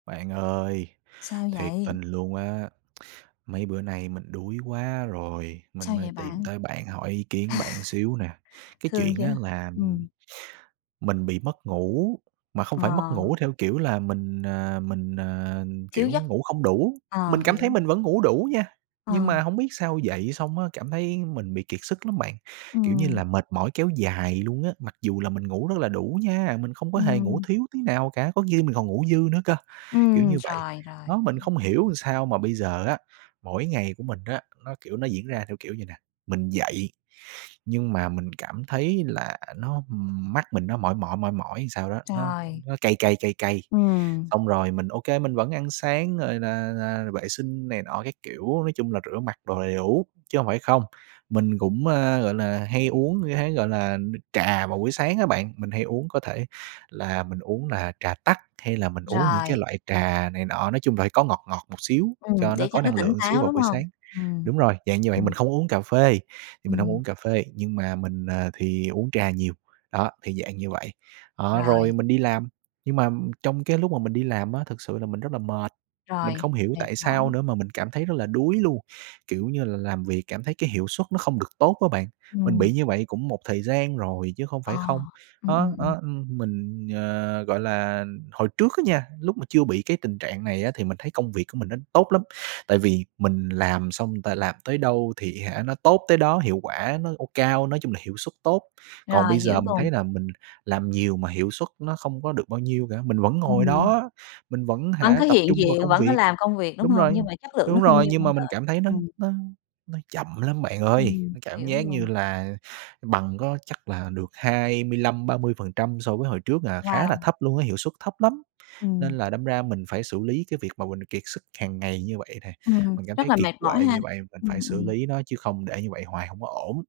Bạn ơi, Sao thiệt vậy? tình luôn á. Mấy bữa nay mình đuối quá rồi, mình Sao mới vậy tìm bạn? tới bạn hỏi ý kiến bạn xíu nè. Cái Thương chuyện á, chưa. là Ừm. mình bị mất ngủ, mà không Ờ. phải mất ngủ theo kiểu là mình, à, mình, à, Thiếu kiểu, giấc. ngủ không đủ, Ờ, mình cảm hiểu. thấy mình vẫn ngủ đủ nha, nhưng mà Ờ. hổng biết sao dậy xong á cảm thấy mình bị kiệt sức lắm bạn. Kiểu như Ừm. là mệt mỏi kéo dài luôn á, mặc dù là mình ngủ rất là đủ nha, mình không có hề ngủ Ừm. thiếu tí nào cả, có khi mình còn ngủ dư nữa cơ, kiểu Ừm. như vậy. Rồi, rồi. Đó mình [unintelligible] không hiểu làm sao mà bây giờ á, mỗi ngày của mình á, nó, kiểu, nó diễn ra theo kiểu vầy nè, mình dậy, nhưng mà mình cảm thấy là nó mắt mình nó mỏi mỏi, mỏi mỏi làm sao đó, nó Rồi. nó cay cay, cay cay, Ừm. xong rồi mình, ô kê, mình vẫn ăn sáng rồi là là vệ sinh này nọ các kiểu. Nói chung là rửa mặt đồ đầy đủ, chứ hông phải không. Mình cũng, a, gọi là, hay uống như thế, gọi là, nước trà vào buổi sáng á bạn, mình hay uống có thể là mình uống là trà tắc, hay là mình uống những cái Rồi. loại trà này nọ, nói chung là phải có ngọt ngọt một xíu Ừm, cho nó để cho có nó năng tỉnh lượng xíu táo, vào đúng buổi hông? sáng. Ừm. Đúng rồi, dạng như vậy, Ừm. mình không uống cà phê, thì mình hông Ừm. uống cà phê, nhưng mà mình, à, thì uống trà nhiều. Đó, thì dạng như vậy. Đó, Rồi. rồi mình đi làm, nhưng mà trong cái lúc mà mình đi làm á, thực sự là mình rất là mệt, mình Rồi. không hiểu Mệt tại sao mỏi. nữa mà mình cảm thấy rất là đuối luôn. Kiểu như là làm việc cảm thấy cái hiệu suất nó không được tốt á bạn. Mình Ừm. bị như vậy cũng một thời gian rồi chứ không phải Ờ. không. Ừm, ừm, Đó, ừm. đó, ưm, mình, ờ, gọi là, hồi trước á nha, lúc mà chưa bị cái tình trạng này á thì mình thấy công việc của mình nó tốt lắm, tại vì mình làm xong, người ta làm tới đâu thì hả nó tốt tới đó, hiệu quả nó, ô cao, nói chung là hiệu suất tốt, còn Rồi, bây hiểu giờ mình luồn. thấy là mình làm nhiều mà hiệu suất nó không có được bao nhiêu cả. Mình vẫn ngồi Ừm. đó, mình vẫn Vẫn hả có tập hiện trung vào diện, công vẫn có việc. làm công việc, đúng Đúng hông? rồi. Nhưng mà chất lượng nó Đúng không rồi, như nhưng mong mà mình đợi. cảm thấy nó Ừm. nó nó chậm lắm bạn ơi, Ừm, cảm hiểu giác như luôn. là bằng có chắc là được 25%-30% so với hồi trước à, khá là Wow. thấp luôn á, hiệu suất thấp lắm. Nên Ừm. là đâm ra mình phải xử lý cái việc mà mình kiệt sức hằng ngày như vậy nè. Ừm, Mình cảm rất thấy là kiệt mệt mỏi quệ ha. như vậy, mình Ừm, phải xử ừm. lý nó chứ không để như vậy hoài hông có ổn.